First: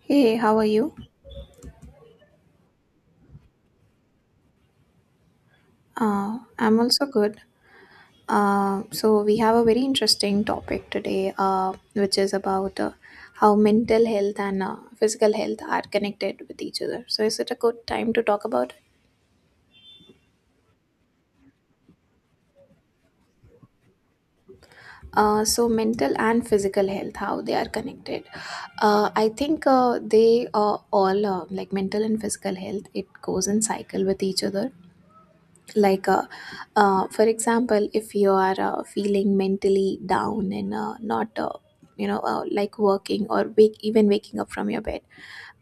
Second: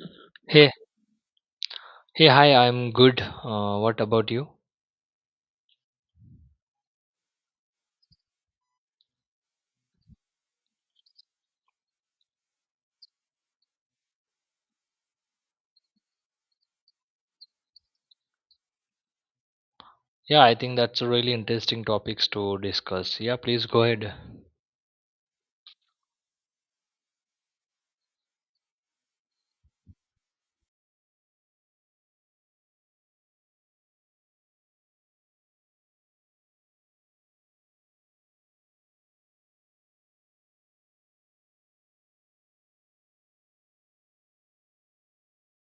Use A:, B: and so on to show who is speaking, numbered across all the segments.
A: Hey, how are
B: Hey,
A: you?
B: hey, hi, I'm good. What about you?
A: I'm also good. So we have a very interesting topic today, which is about how mental health and physical health are connected with each other. So is it a good time to talk about it?
B: Yeah, I think that's a really interesting topics to discuss. Yeah, please go ahead.
A: So mental and physical health, how they are connected. I think they are all like mental and physical health. It goes in cycle with each other like for example, if you are feeling mentally down and not like working or wake even waking up from your bed,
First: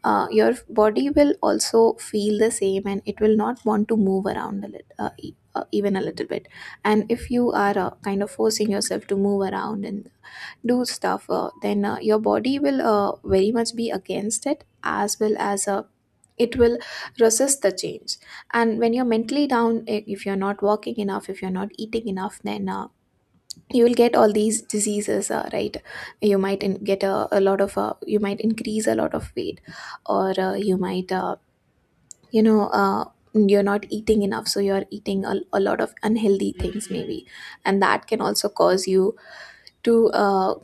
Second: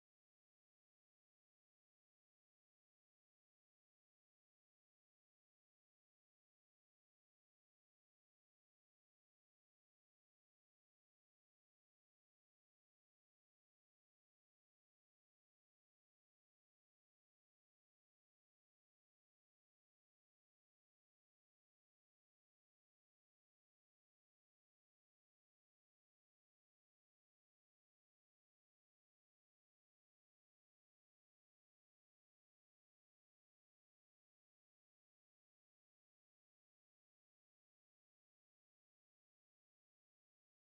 A: your body will also feel the same and it will not want to move around a little even a little bit. And if you are kind of forcing yourself to move around and do stuff, then your body will very much be against it, as well as it will resist the change. And when you're mentally down, if you're not walking enough, if you're not eating enough, then you will get all these diseases, right? You might get a lot of you might increase a lot of weight, or you might you know uh, you're not eating enough, so you're eating a lot of unhealthy things maybe, and that can also cause you to uh,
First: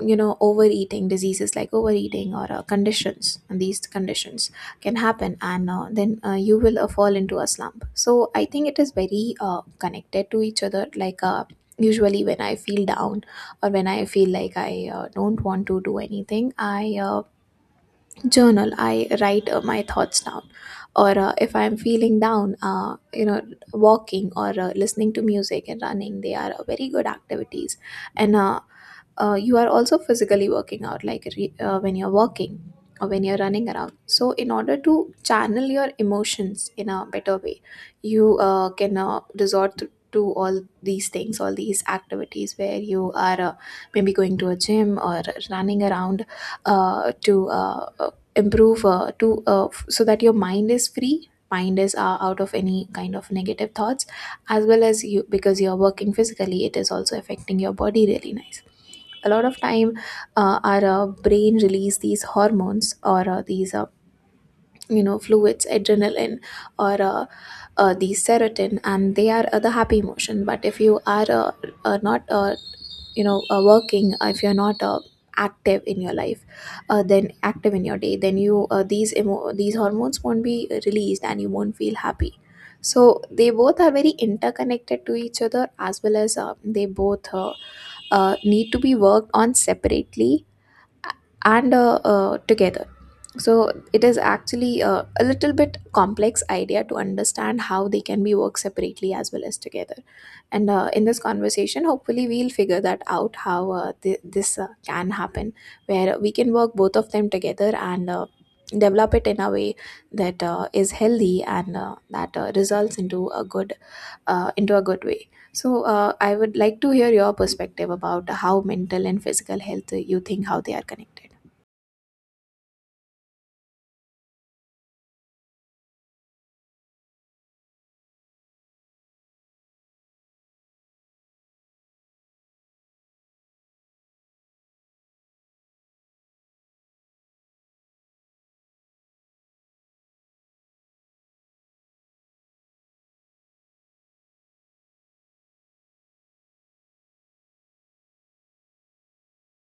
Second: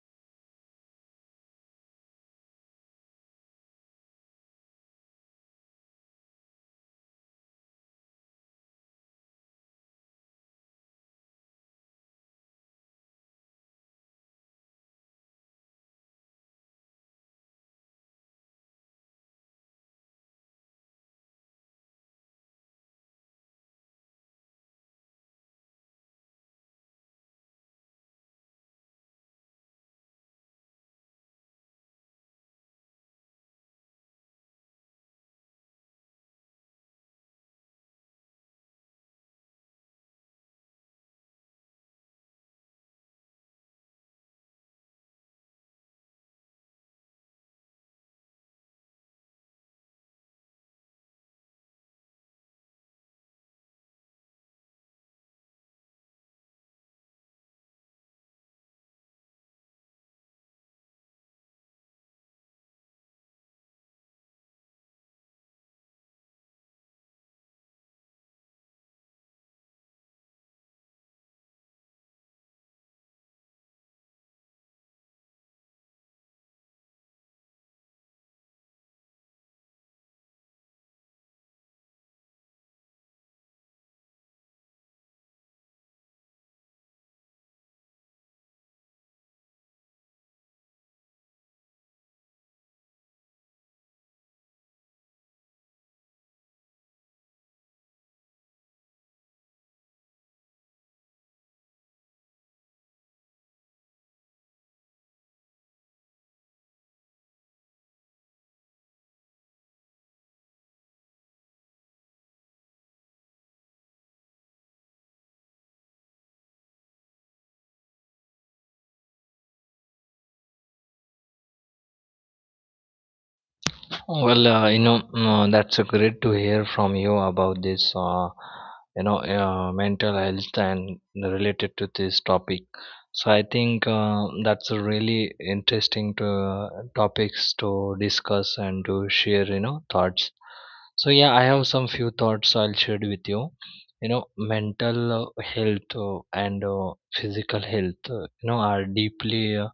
A: you know overeating diseases like overeating, or conditions. And these conditions can happen, and then you will fall into a slump. So I think it is very connected to each other. Like usually when I feel down, or when I feel like I don't want to do anything, I journal, I write my thoughts down. Or if I'm feeling down, walking, or listening to music and running, they are very good activities. And you are also physically working out, like when you're walking or when you're running around. So in order to channel your emotions in a better way, you can resort to all these things, all these activities where you are maybe going to a gym or running around to improve to so that your mind is free, mind is out of any kind of negative thoughts, as well as you, because you're working physically, it is also affecting your body really nice. A lot of time our brain release these hormones, or these fluids, adrenaline, or these serotonin, and they are the happy emotion. But if you are not working, if you're not active in your life, then active in your day, then you these these hormones won't be released and you won't feel happy. So they both are very interconnected to each other, as well as they both need to be worked on separately and together. So it is actually a little bit complex idea to understand how they can be worked separately as well as together. And in this conversation, hopefully we'll figure that out, how this can happen, where we can work both of them together and develop it in a way that is healthy and that results into a good way. So I would like to hear your perspective about how mental and physical health, you think, how they are connected.
B: Well, you know, mm, that's great to hear from you about this, mental health and related to this topic. So I think that's a really topics to discuss and to share, you know, thoughts. So yeah, I have some few thoughts I'll share with you. You know, mental health and physical health, you know, are deeply uh,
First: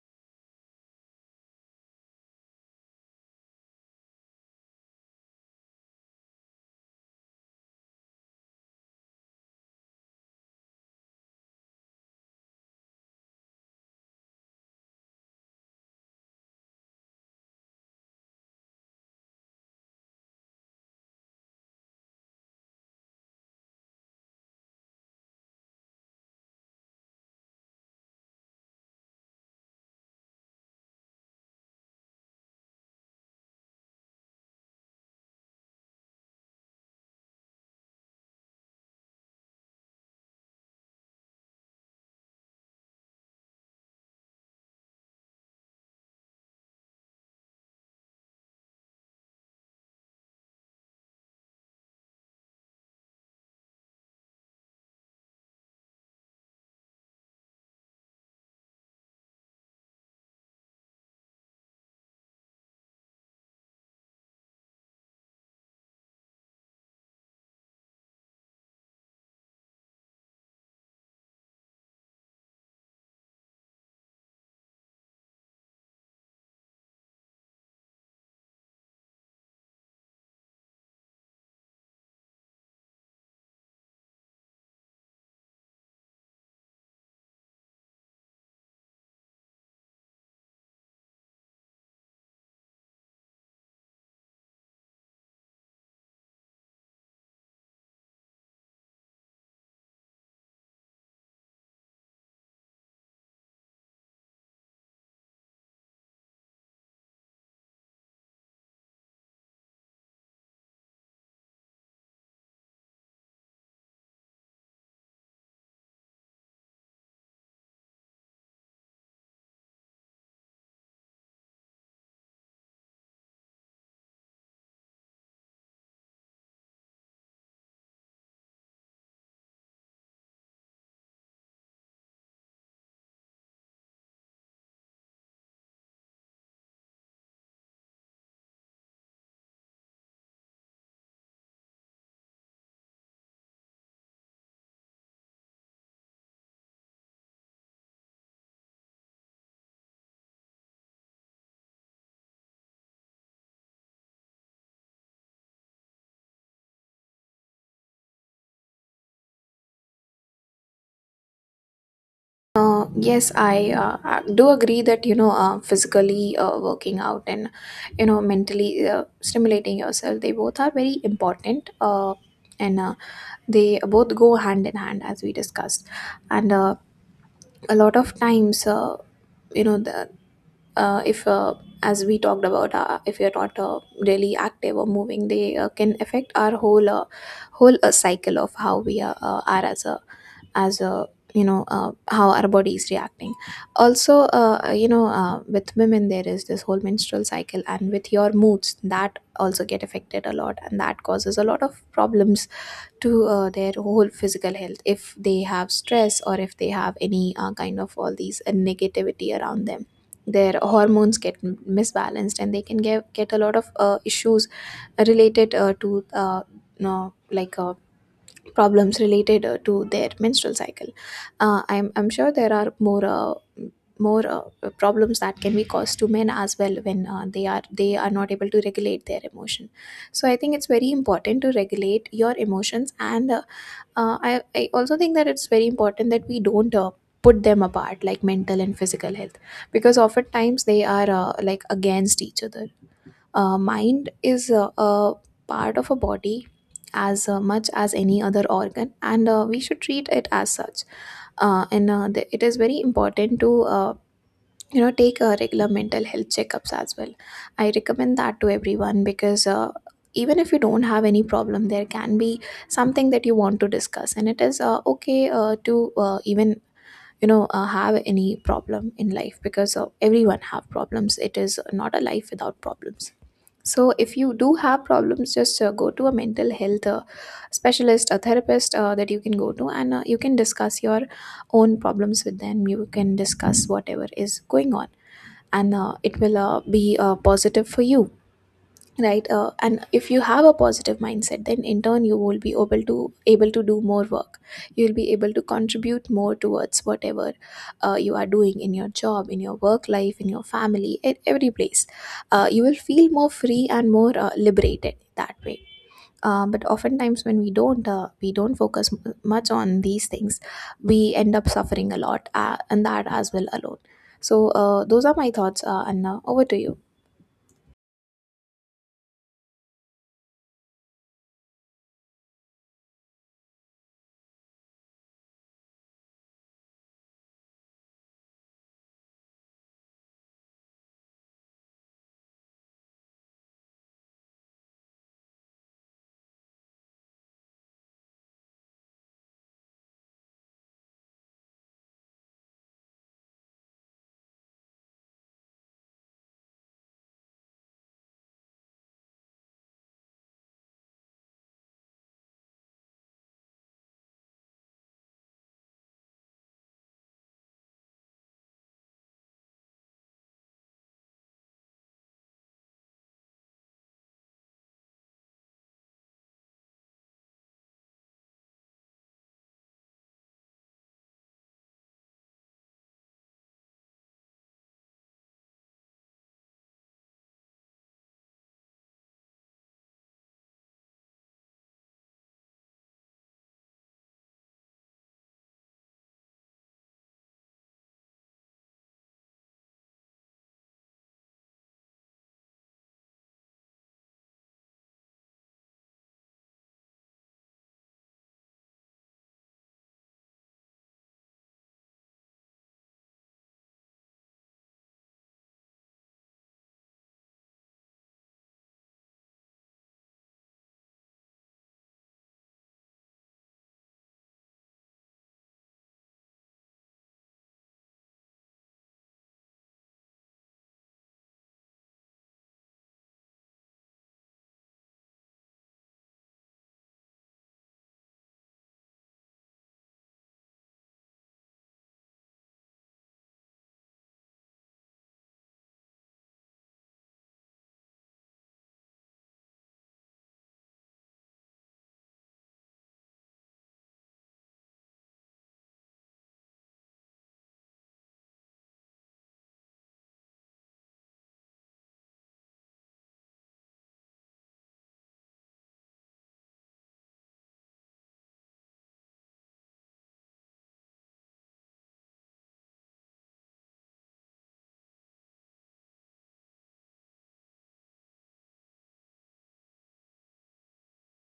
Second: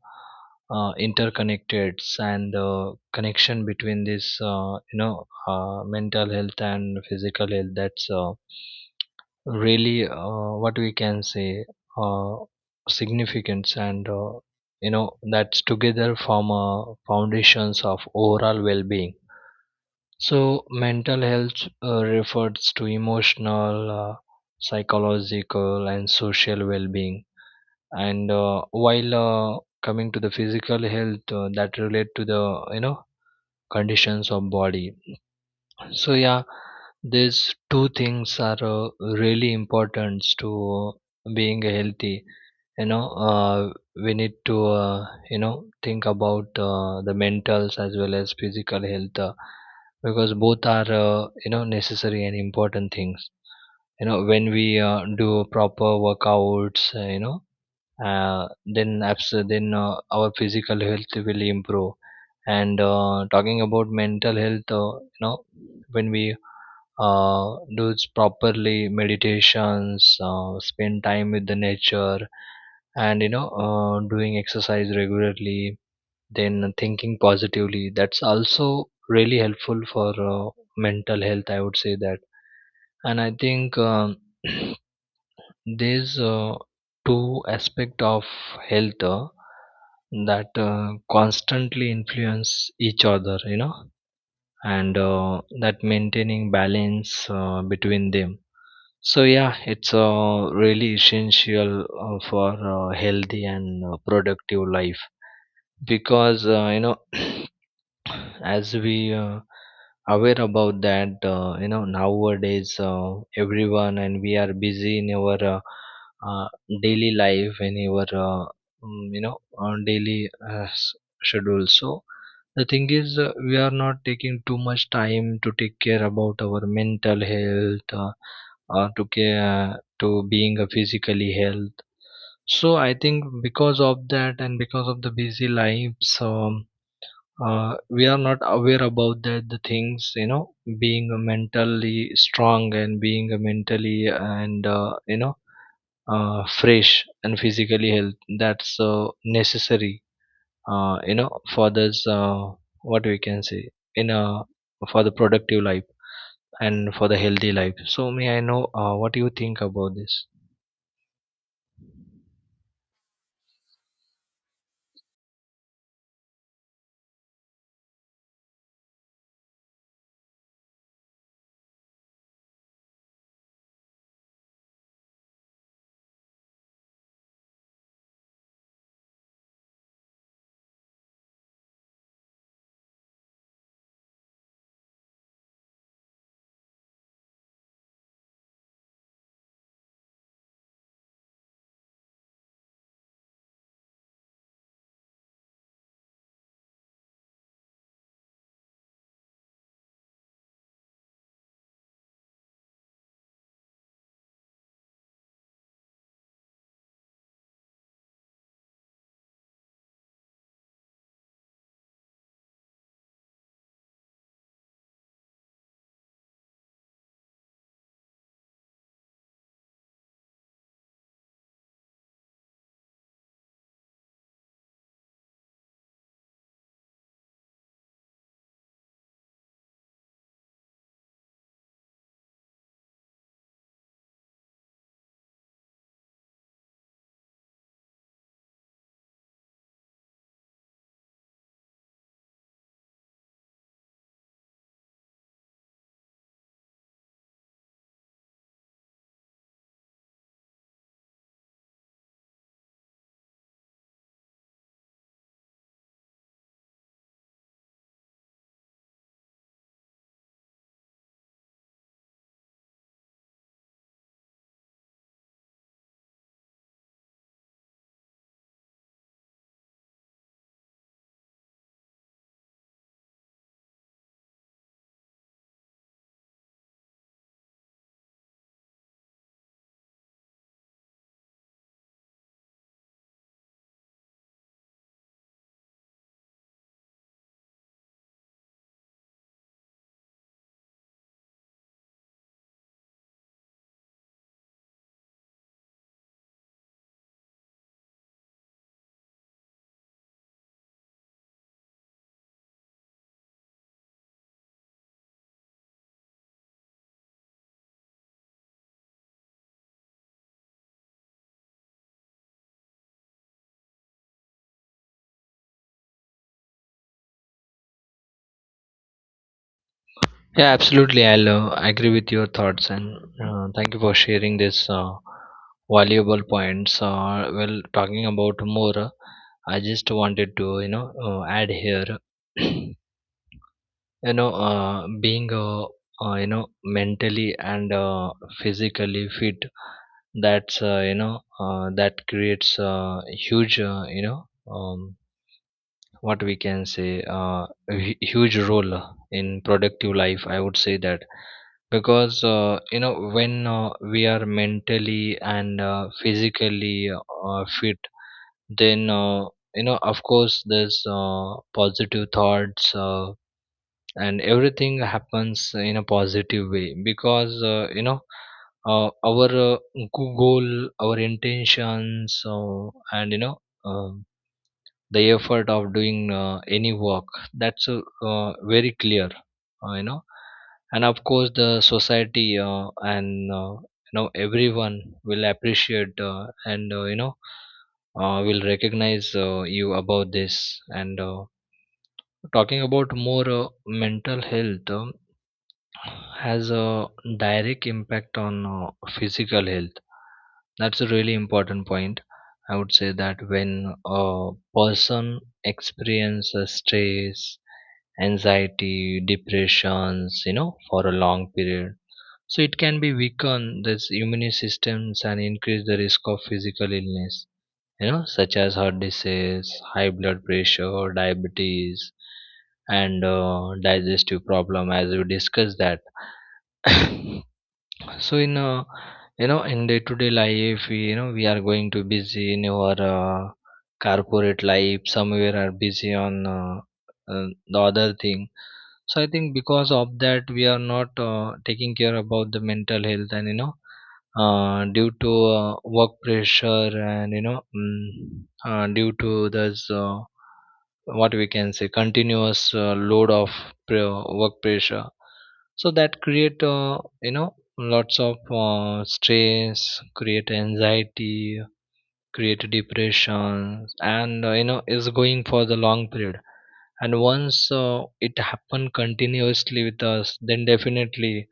B: uh, interconnected and the connection between this, you know, mental health and physical health that's really what we can say uh, significance and you know that's together form a foundations of overall well-being. So mental health refers to emotional, psychological and social well-being, and while coming to the physical health that relate to the you know conditions of body. So yeah, these two things are really important to being healthy. You know, we need to you know think about the mentals as well as physical health, because both are you know necessary and important things. You know when we do proper workouts, you know, then our physical health will improve. And talking about mental health, you know when we properly meditations, spend time with the nature and you know doing exercise regularly, then thinking positively, that's also really helpful for mental health, I would say that. And I think there's two aspect of health that constantly influence each other, you know, and that maintaining balance between them. So yeah, it's really essential for healthy and productive life, because you know as we aware about that, you know nowadays everyone, and we are busy in our uh, daily life in our mm, you know on daily schedule. So the thing is, we are not taking too much time to take care about our mental health, or to care to being a physically health. So I think because of that, and because of the busy lives, we are not aware about that the things you know being mentally strong and being mentally and you know fresh and physically health, that's necessary, you know, for this, what we can say, in a, for the productive life and for the healthy life. So may I know what do you think about this?
A: Yes, I do agree that, you know, physically working out and you know mentally stimulating yourself, they both are very important, and they both go hand in hand, as we discussed. And a lot of times, you know, the, if as we talked about, if you're not really active or moving, they can affect our whole whole cycle of how we are as a as a you know how our body is reacting. Also with women, there is this whole menstrual cycle, and with your moods that also get affected a lot, and that causes a lot of problems to their whole physical health. If they have stress, or if they have any kind of all these negativity around them, their hormones get misbalanced, and they can get a lot of issues related to no, like problems related to their menstrual cycle. I'm sure there are more more problems that can be caused to men as well, when they are not able to regulate their emotion. So I think it's very important to regulate your emotions, and I also think that it's very important that we don't. Put them apart, like mental and physical health, because oftentimes they are like against each other. Mind is a part of a body as much as any other organ, and we should treat it as such. It is very important to take regular mental health checkups as well. I recommend that to everyone, because even if you don't have any problem, there can be something that you want to discuss, and it is okay to even have any problem in life, because everyone have problems. It is not a life without problems. So if you do have problems, just go to a mental health specialist, a therapist that you can go to, and you can discuss your own problems with them, you can discuss whatever is going on, and it will be positive for you, right? And if you have a positive mindset, then in turn you will be able to do more work, you will be able to contribute more towards whatever you are doing, in your job, in your work life, in your family, at every place. You will feel more free and more liberated that way. But oftentimes when we don't, we don't focus much on these things, we end up suffering a lot, and that as well alone. So those are my thoughts, and over to you.
B: Yeah, absolutely. I'll agree with your thoughts and thank you for sharing this valuable points. Well, talking about more, I just wanted to you know add here, you know, being you know mentally and physically fit. That's you know that creates huge you know um, what we can say, a huge role in productive life, I would say that. Because you know when we are mentally and physically fit, then you know of course there's positive thoughts, and everything happens in a positive way, because you know our goal, our intentions, and you know um the effort of doing any work, that's very clear, you know. And of course the society, and you know everyone will appreciate, and you know will recognize you about this, and talking about more mental health, has a direct impact on physical health. That's a really important point, I would say that. When a person experiences stress, anxiety, depressions, you know, for a long period, so it can be weaken this immune systems and increase the risk of physical illness, you know, such as heart disease, high blood pressure, diabetes, and digestive problem, as we discussed that. So in you know in day to day life we you know we are going to busy in our corporate life, somewhere are busy on the other thing. So I think because of that, we are not taking care about the mental health. And you know due to work pressure, and you know mm, due to this, what we can say, continuous load of work pressure, so that create you know lots of stress, create anxiety, create depression, and you know is going for the long period. And once it happen continuously with us, then definitely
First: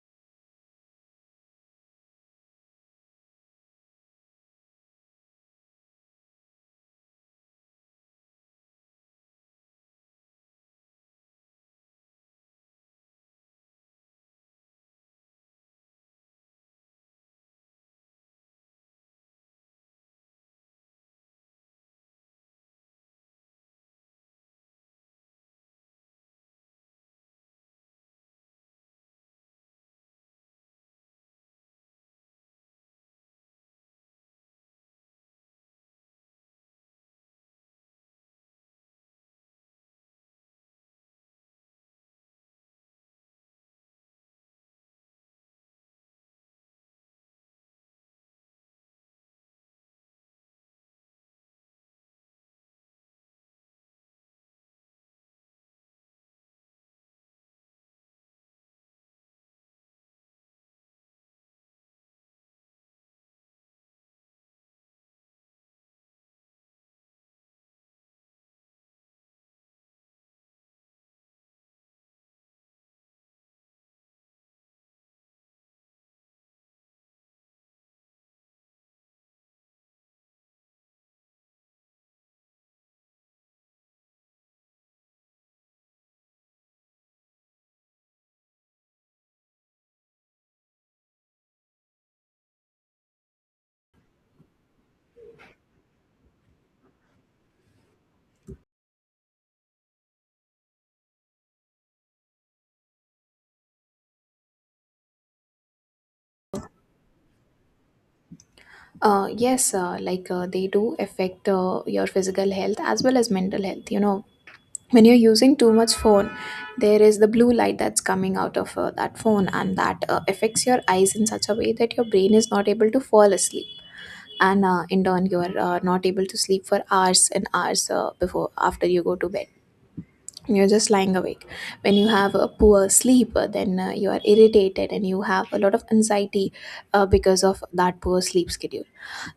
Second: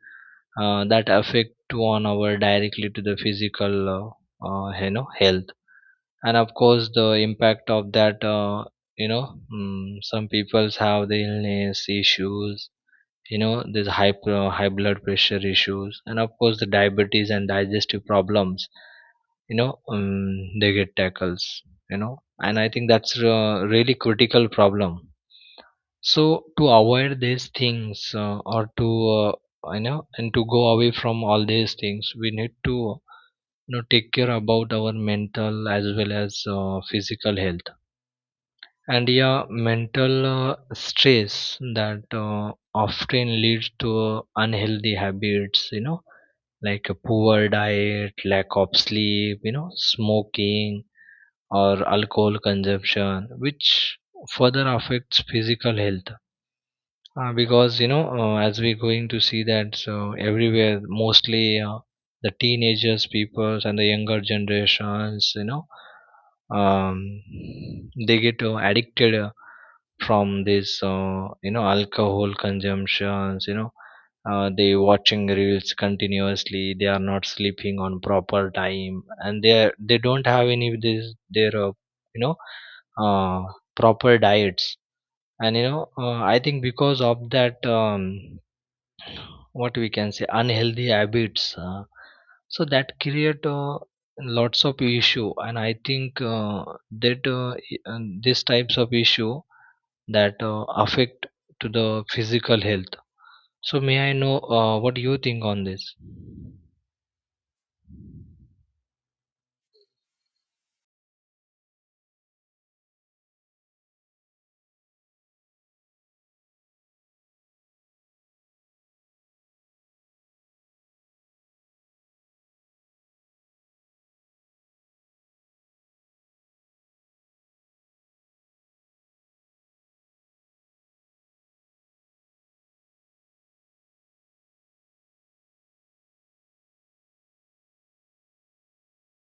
B: that affect on our directly to the physical you know health. And of course the impact of that, you know mm, some peoples have the illness issues, you know there's high blood pressure issues, and of course the diabetes and digestive problems, you know they get tackles, you know. And I think that's a really critical problem. So to avoid these things or to uh, you know, and to go away from all these things, we need to you know take care about our mental as well as physical health. And yeah, mental stress that often leads to unhealthy habits, you know, like a poor diet, lack of sleep, you know, smoking or alcohol consumption, which further affects physical health, because you know, as we're going to see that, so everywhere, mostly the teenagers, peoples, and the younger generations, you know, um, they get addicted from this, you know, alcohol consumptions. You know, they watching reels continuously. They are not sleeping on proper time, and they don't have any of this their, you know, uh, proper diets. And you know I think because of that, what we can say, unhealthy habits, so that create lots of issue. And I think that and these types of issue that affect to the physical health. So may I know what you think on this?
A: Yes, like they do affect your physical health as well as mental health. You know, when you're using too much phone, there is the blue light that's coming out of that phone, and that affects your eyes in such a way that your brain is not able to fall asleep, and in turn, you're not able to sleep for hours and hours before after you go to bed. You're just lying awake. When you have a poor sleep, then you are irritated and you have a lot of anxiety because of that poor sleep schedule.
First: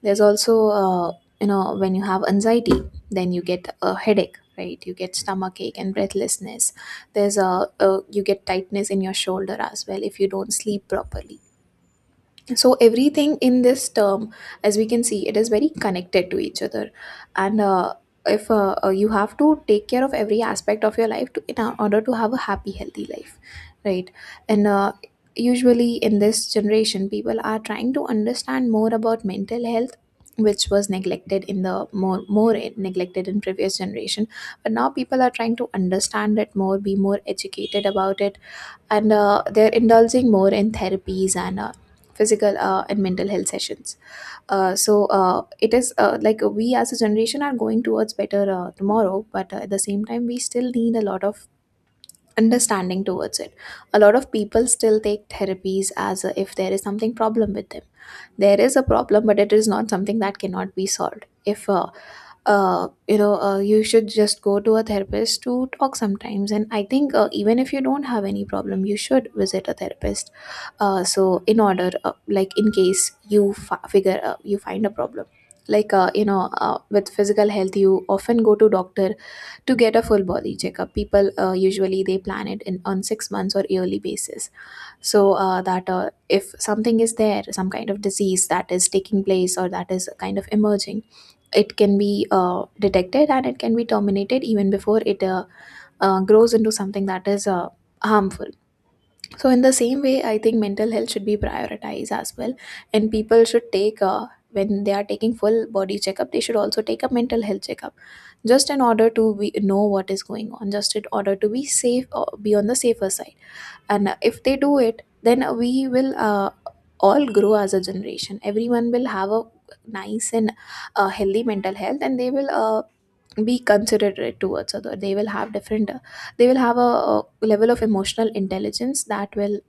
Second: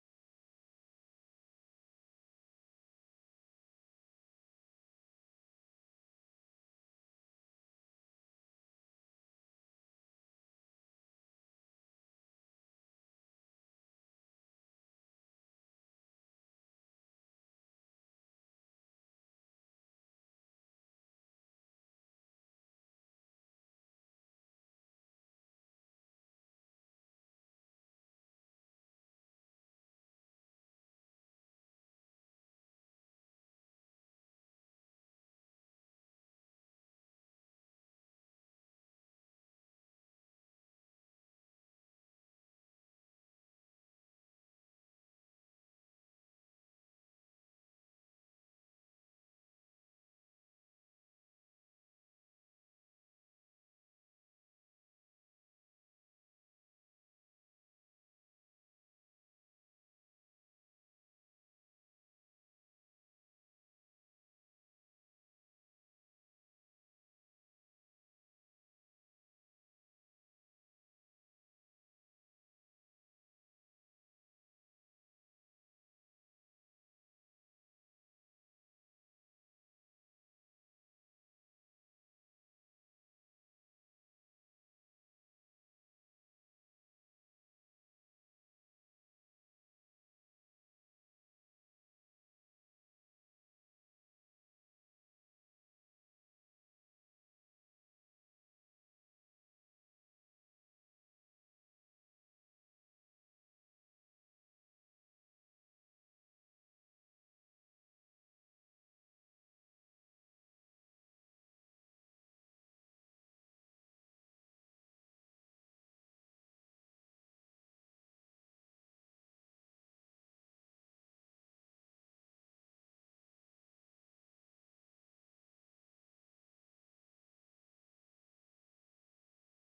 A: There's also when you have anxiety, then you get a headache, right? You get stomach ache and breathlessness. There's a, you get tightness in your shoulder as well if you don't sleep properly. So everything in this term, as we can see, it is very connected to each other. And if you have to take care of every aspect of your life in order to have a happy healthy life, right? And usually in this generation, people are trying to understand more about mental health, which was neglected in the more neglected in previous generation, but now people are trying to understand it more, be more educated about it. And they're indulging more in therapies and physical and mental health sessions. So it is like we, as a generation, are going towards better tomorrow, but at the same time, we still need a lot of understanding towards it. A lot of people still take therapies as if there is something problem with them. There is a problem, but it is not something that cannot be solved. If you know You should just go to a therapist to talk sometimes. And I think, even if you don't have any problem, you should visit a therapist. So in order, like in case you fi- figure you find a problem, like, with physical health you often go to doctor to get a full body checkup. People, usually they plan it in on 6 months or yearly basis. So that if something is there, some kind of disease that is taking place or that is kind of emerging, it can be detected, and it can be terminated even before it grows into something that is harmful. So in the same way, I think mental health should be prioritized as well. And people should take when they are taking full body checkup, they should also take a mental health checkup, just in order to know what is going on, just in order to be safe or be on the safer side. And if they do it, then we will all grow as a generation. Everyone will have a nice and healthy mental health, and they will be considerate towards other. They will have different uh, they will have a level of emotional intelligence that will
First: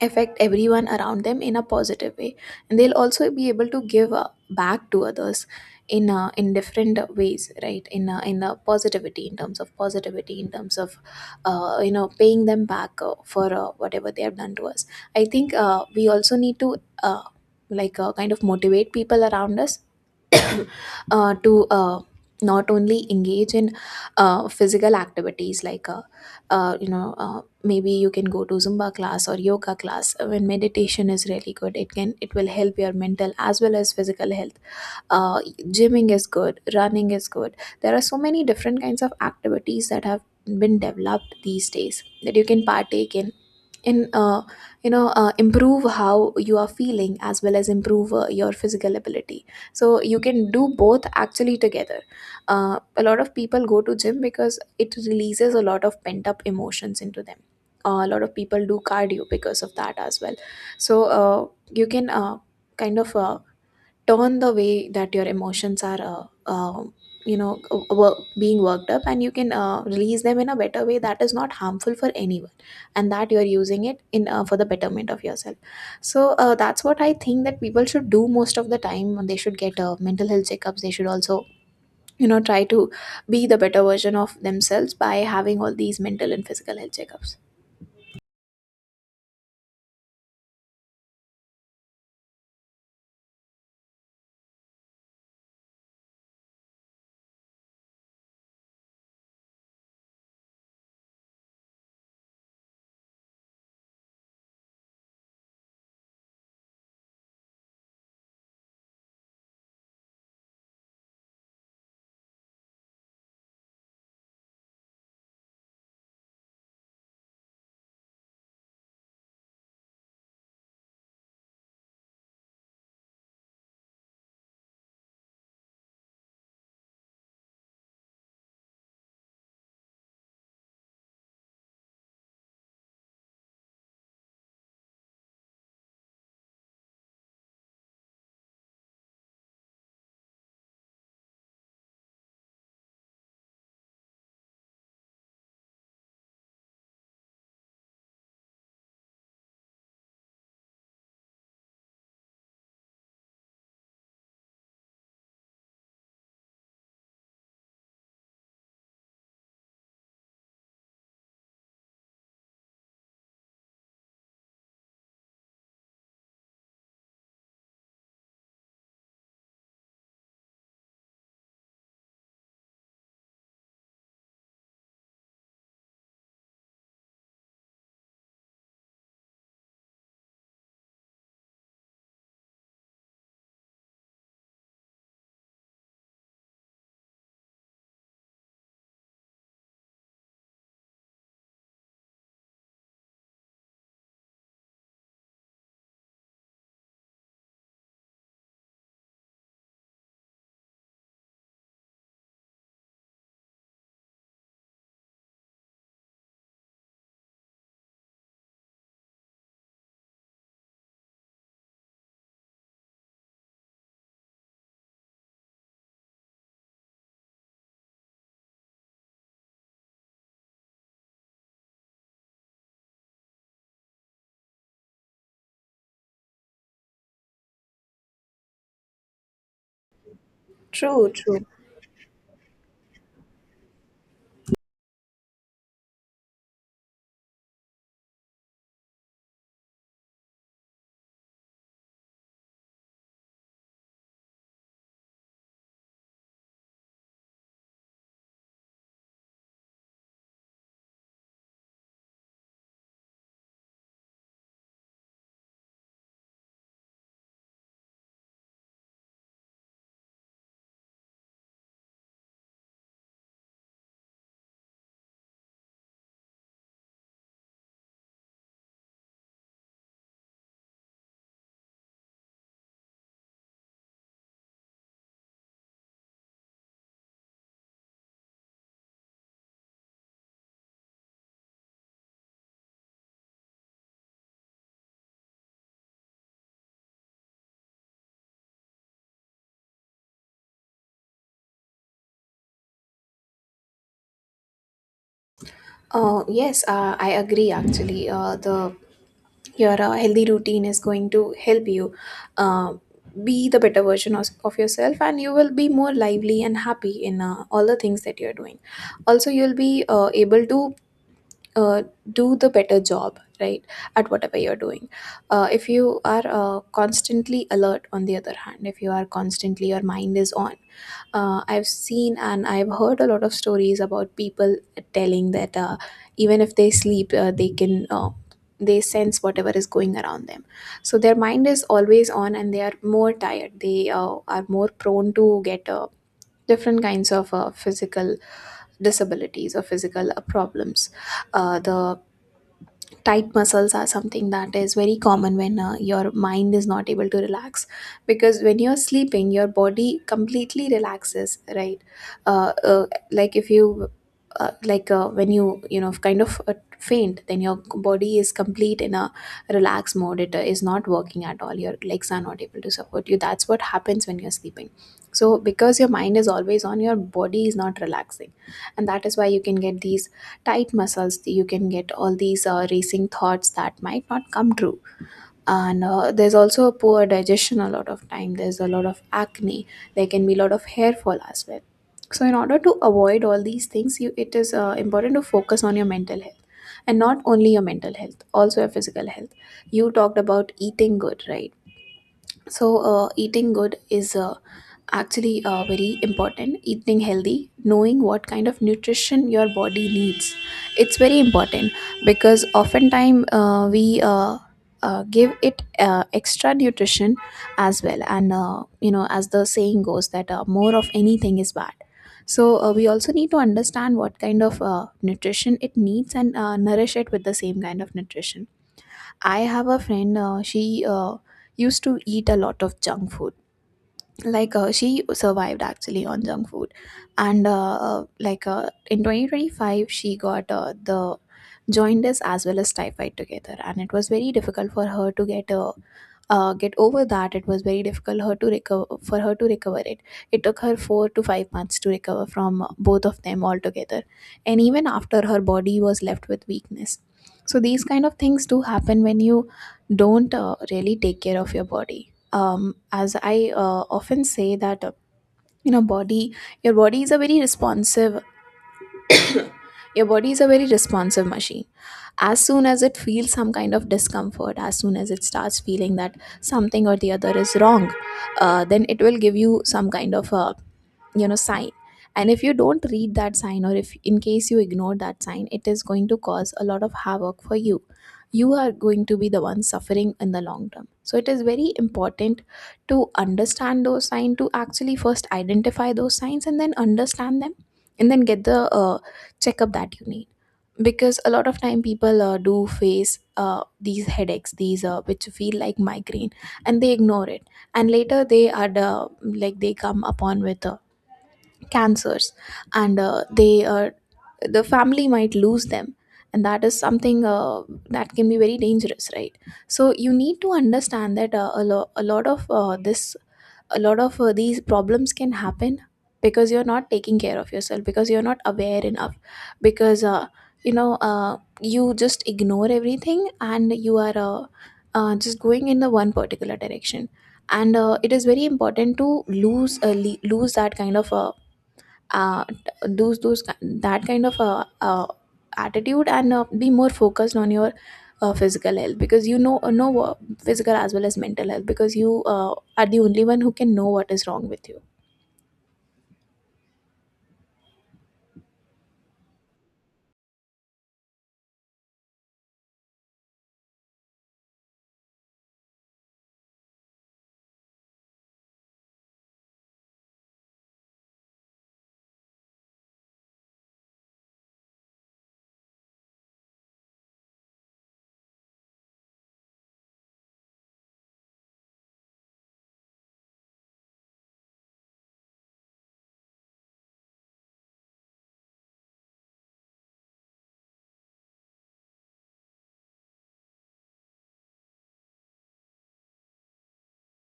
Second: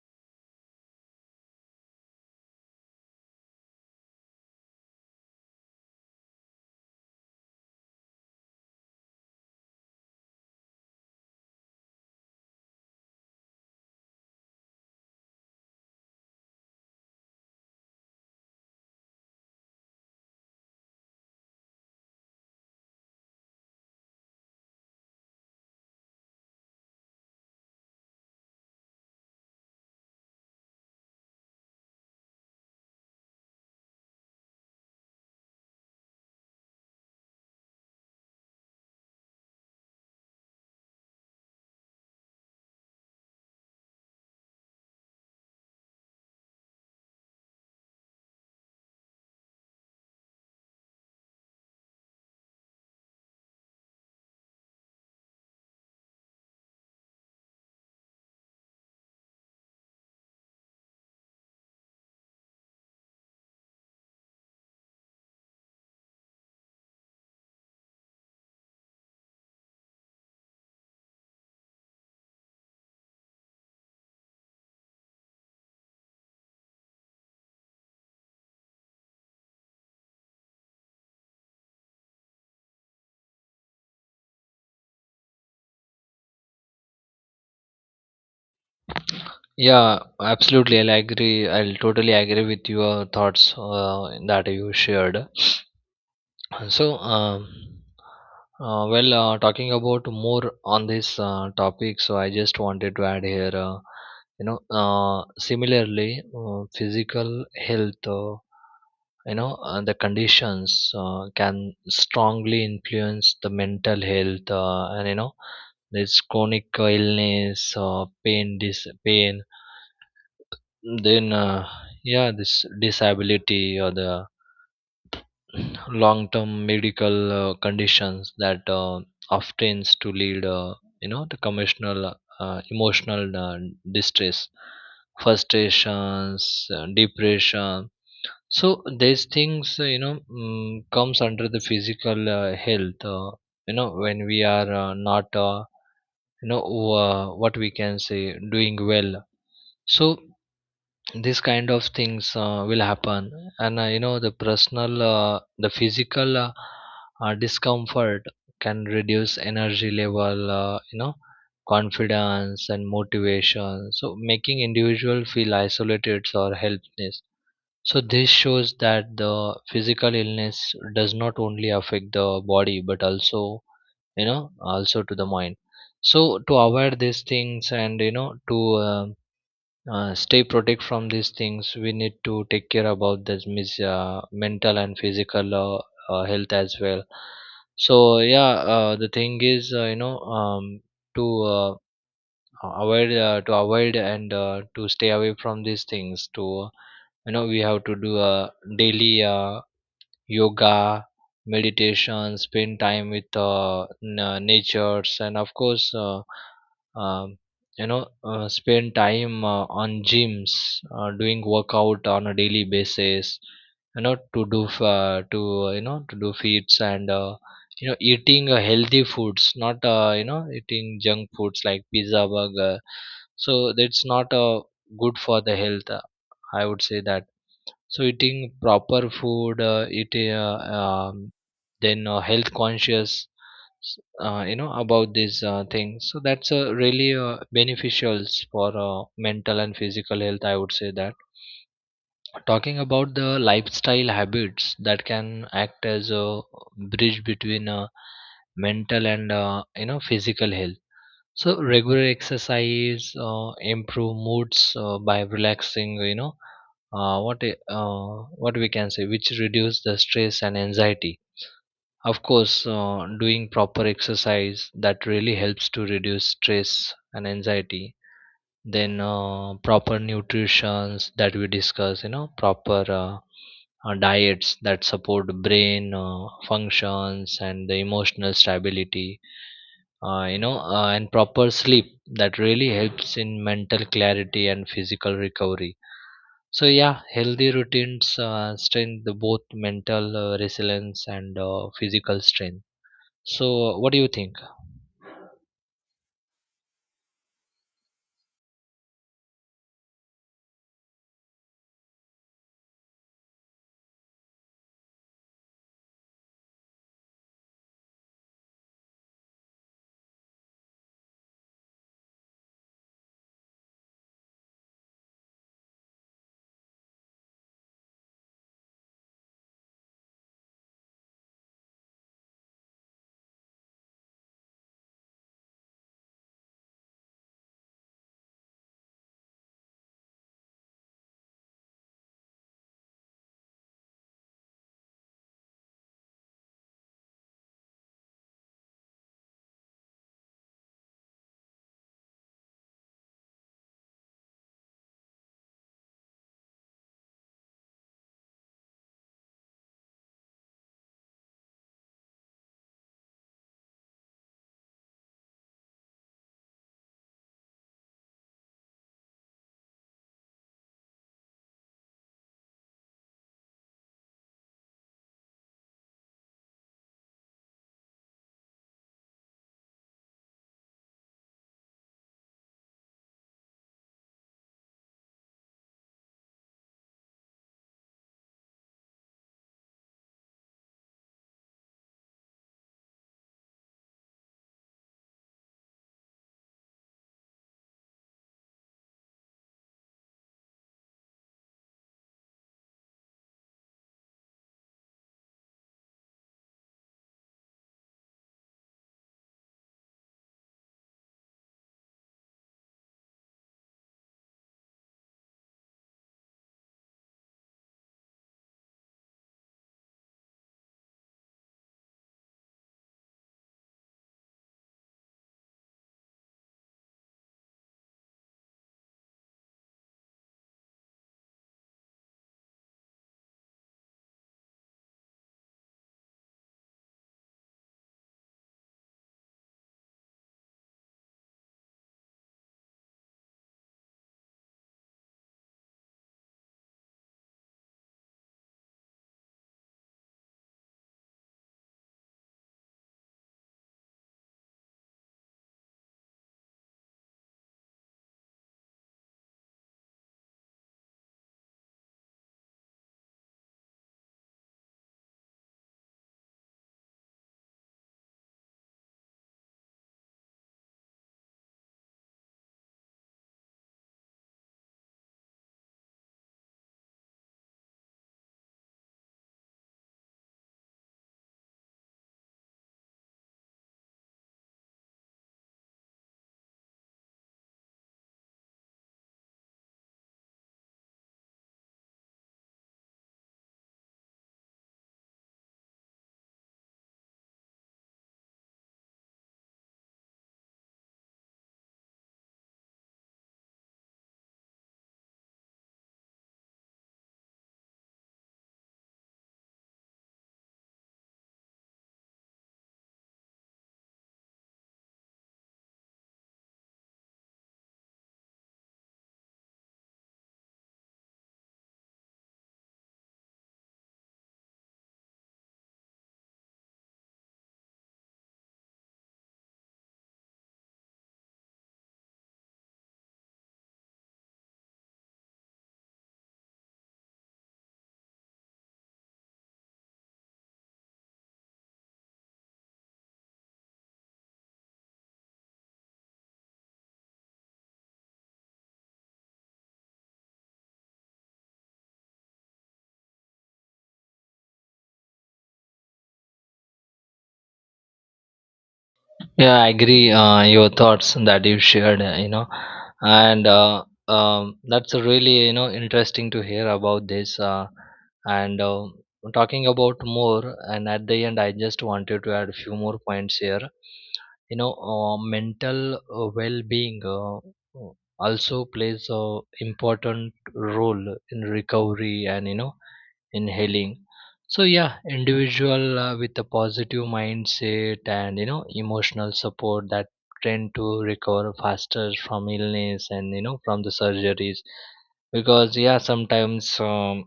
A: affect everyone around them in a positive way. And they'll also be able to give back to others in different ways, right, in positivity in terms of paying them back for whatever they have done to us. I think, we also need to, uh, like, kind of motivate people around us. To, not only engage in physical activities, like, maybe you can go to zumba class or yoga class. When meditation is really good, it will help your mental as well as physical health. uh, Gymming is good, running is good. There are so many different kinds of activities that have been developed these days that you can partake in, in uh, improve how you are feeling as well as improve your physical ability. So you can do both actually together. A lot of people go to gym because it releases a lot of pent up emotions into them. A lot of people do cardio because of that as well. So, you can kind of turn the way that your emotions are uh, being worked up, and you can release them in a better way that is not harmful for anyone, and that you're using it in for the betterment of yourself. So, that's what I think, that people should do. Most of the time they should get mental health checkups. They should also, try to be the better version of themselves by having all these mental and physical health checkups.
B: Yeah, absolutely. I'll totally agree with your thoughts that you shared. And so, um, well, talking about more on this topic. So I just wanted to add here, you know, similarly, physical health, you know, the conditions can strongly influence the mental health, and you know, this chronic illness, pain, dis pain, then yeah, this disability or the long term medical conditions that often to lead you know the commercial emotional distress, frustrations, depression. So these things you know mm, comes under the physical health, you know when we are not you know what we can say doing well, so these kind of things will happen. And you know the personal the physical discomfort can reduce energy level, you know, confidence and motivation, so making individual feel isolated or helpless. So this shows that the physical illness does not only affect the body, but also you know also to the mind. So to avoid these things, and you know to stay protect from these things, we need to take care about this mental and physical health as well. So yeah, the thing is you know to avoid to avoid and to stay away from these things to you know, we have to do a daily yoga, meditation, spend time with natures, and of course um, you know spend time on gyms doing workout on a daily basis, you know to do f- to you know to do feeds, and you know eating healthy foods, not you know eating junk foods like pizza, burger. So that's not good for the health, I would say that. So eating proper food, it
A: True, true.
B: then health conscious, you know about these things. So that's really beneficial for mental and physical health. I would say that. Talking about the lifestyle habits that can act as a bridge between mental and you know physical health. So regular exercise improve moods by relaxing, you know, uh, what i- uh, what we can say, which reduce the stress and anxiety. Of course doing proper exercise, that really helps to reduce stress and anxiety. Then proper nutritions that we discuss, you know, proper diets that support brain functions and the emotional stability, you know, and proper sleep that really helps in mental clarity and physical recovery. So yeah, healthy routines strengthen the both mental resilience and physical strength. So what do you think?
A: Yes, I agree actually. The Your healthy routine is going to help you uh, be the better version of yourself, and you will be more lively and happy in all the things that you're doing. Also, you'll be able to uh, do the better job, right, at whatever you're doing. If you are constantly alert. On the other hand, if you are constantly, your mind is on. I've seen and I've heard a lot of stories about people telling that, even if they sleep, they sense whatever is going around them. So their mind is always on, and they are more tired. They are more prone to get different kinds of physical disabilities or physical problems. The tight muscles are something that is very common when your mind is not able to relax, because when you're sleeping your body completely relaxes, right. Uh, uh, like if you uh, like uh, when you know kind of faint, then your body is complete in a relaxed mode. It is not working at all, your legs are not able to support you. That's what happens when you're sleeping. So because your mind is always on, your body is not relaxing, and that is why you can get these tight muscles, you can get all these racing thoughts that might not come true. And there's also a poor digestion, a lot of time there's a lot of acne, there can be a lot of hair fall as well. So in order to avoid all these things, you it is important to focus on your mental health, and not only your mental health, also your physical health. You talked about eating good, right? So, eating good is, actually, very important. Eating healthy, knowing what kind of nutrition your body needs, it's very important, because oftentimes, we, give it extra nutrition as well. And as the saying goes, that more of anything is bad. So, we also need to understand what kind of nutrition it needs, and nourish it with the same kind of nutrition. I have a friend. She used to eat a lot of junk food. Like, she survived actually on junk food. And in 2025 she got the jaundice as well as typhoid together, and it was very difficult for her to get over that. It was very difficult her to recover for her to recover it. It took her 4 to 5 months to recover from, both of them altogether, and even after, her body was left with weakness. So these kind of things do happen when you don't really take care of your body. As I often say, that body your body is a very responsive your body is a very responsive machine. As soon as it feels some kind of discomfort, as soon as it starts feeling that something or the other is wrong, then it will give you some kind of a, sign. And if you don't read that sign, or if in case you ignore that sign, it is going to cause a lot of havoc for you. You are going to be the one suffering in the long term. So it is very important to understand those signs, to actually first identify those signs and then understand them, and then get the checkup that you need, because a lot of time people do face these headaches, these which feel like migraine, and they ignore it. And later they are like, they come upon with a cancers, and the family might lose them. And that is something that can be very dangerous, right. So you need to understand that, a lot of this a lot of these problems can happen, because you're not taking care of yourself, because you're not aware enough, because you just ignore everything, and you are just going in the one particular direction. And it is very important to lose uh, those those ki- that kind of attitude, and be more focused on your physical health, because physical as well as mental health, because you are the only one who can know what is wrong with you.
B: Yeah, I agree. Your thoughts that you shared, you know, and that's a really you know interesting to hear about this. And talking about more, and at the end, I just wanted to add a few more points here. You know, mental well-being also plays a important role in recovery, and you know inhaling. So yeah, individual with a positive mindset and you know emotional support, that tend to recover faster from illness, and you know from the surgeries, because yeah sometimes um,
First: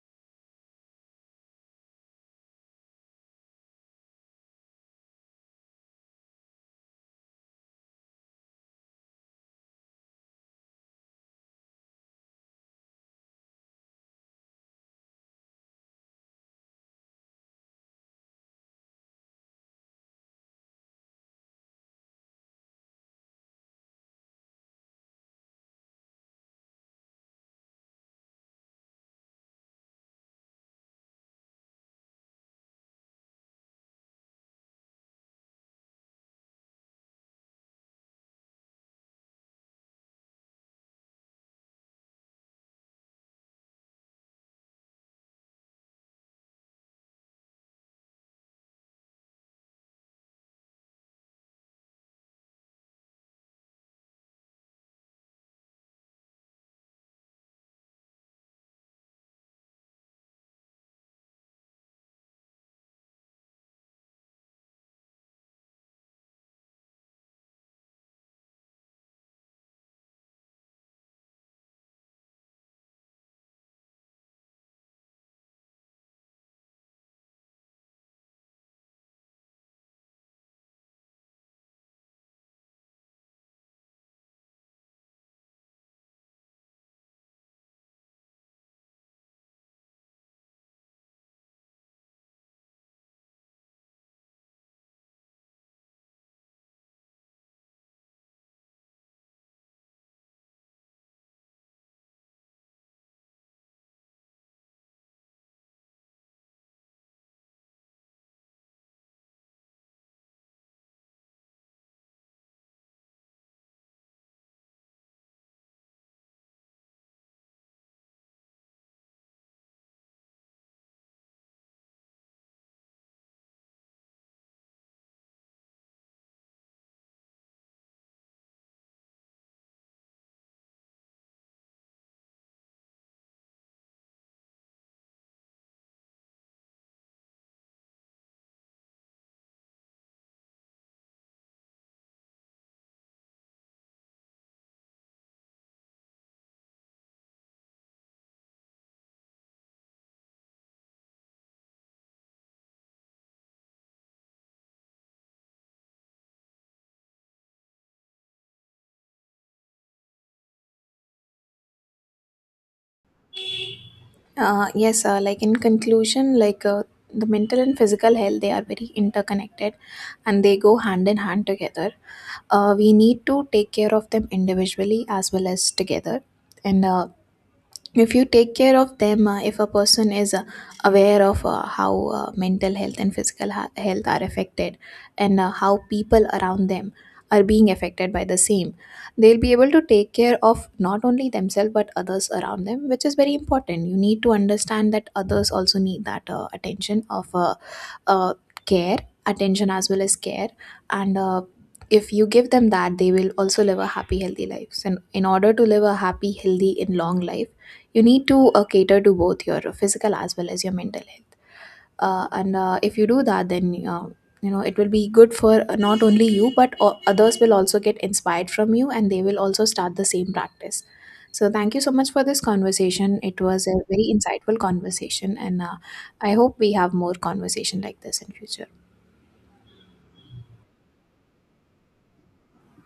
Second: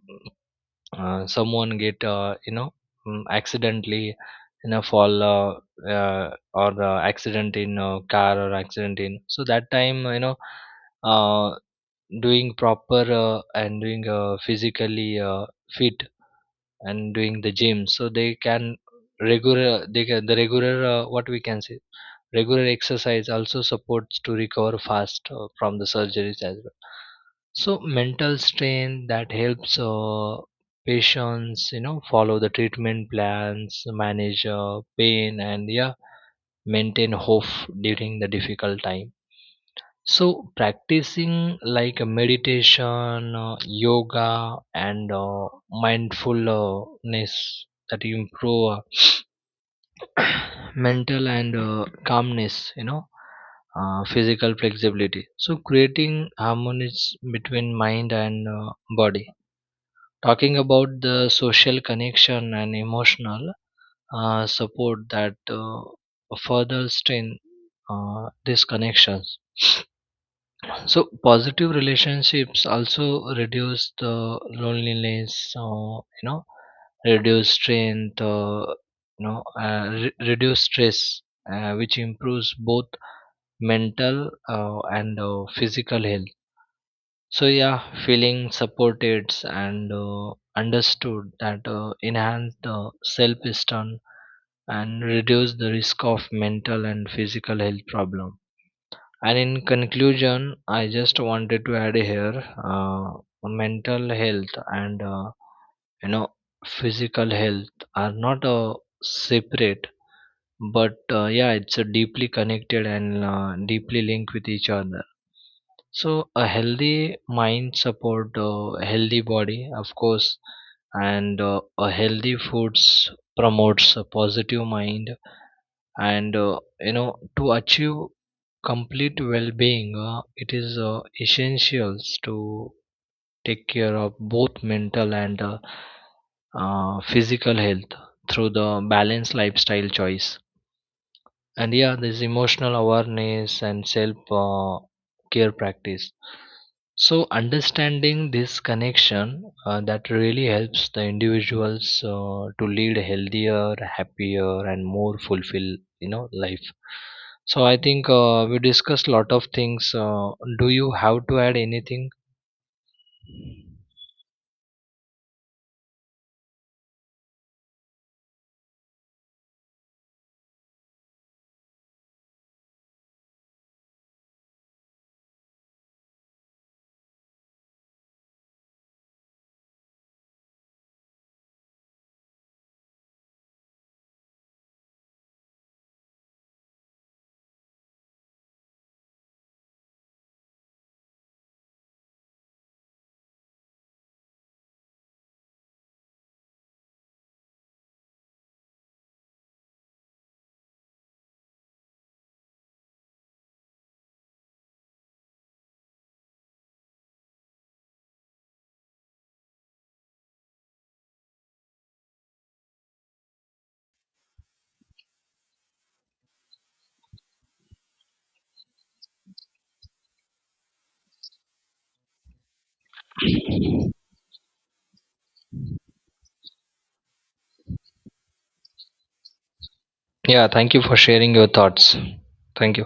B: uh, someone get you know mm, accidentally in a fall or accident in a car, or accident in. So that time you know uh, doing proper and doing physically fit, and doing the gym, so they can regular what we can say, regular exercise also supports to recover fast from the surgeries as well. So mental strain that helps patients you know follow the treatment plans, manage pain, and yeah maintain hope during the difficult time. So, practicing like a meditation, yoga, and mindfulness, that improve uh, mental and calmness, you know, physical flexibility. So, creating harmony between mind and body. Talking about the social connection and emotional support that further strengthen these connections. So positive relationships also reduce the loneliness, you know, reduce strain, you know, reduce stress, which improves both mental and physical health. So yeah, feeling supported and understood, that enhance the self-esteem and reduce the risk of mental and physical health problem. And in conclusion, I just wanted to add here, mental health and you know physical health are not separate, but yeah, it's deeply connected and deeply linked with each other. So a healthy mind support a healthy body, of course, and a healthy foods promotes a positive mind, and you know to achieve complete well-being, it is essential to take care of both mental and physical health through the balanced lifestyle choice, and yeah this emotional awareness and self care practice. So understanding this connection that really helps the individuals to lead a healthier, happier and more fulfilled you know life. So I think we discussed a lot of things, do you have to add anything?
A: Yes, like, in conclusion, like, the mental and physical health, they are very interconnected and they go hand in hand together. We need to take care of them individually as well as together. And if you take care of them if a person is aware of how mental health and physical health are affected, and how people around them are being affected by the same, they'll be able to take care of not only themselves but others around them, which is very important. You need to understand that others also need that attention of, uh, care, attention as well as care. And if you give them that, they will also live a happy healthy lives, and in order to live a happy healthy and long life, you need to cater to both your physical as well as your mental health. And if you do that, then it will be good for not only you but others will also get inspired from you, and they will also start the same practice. So thank you so much for this conversation, it was a very insightful conversation, and I hope we have more conversation like this in future.
B: Yeah, thank you for sharing your thoughts. Thank you.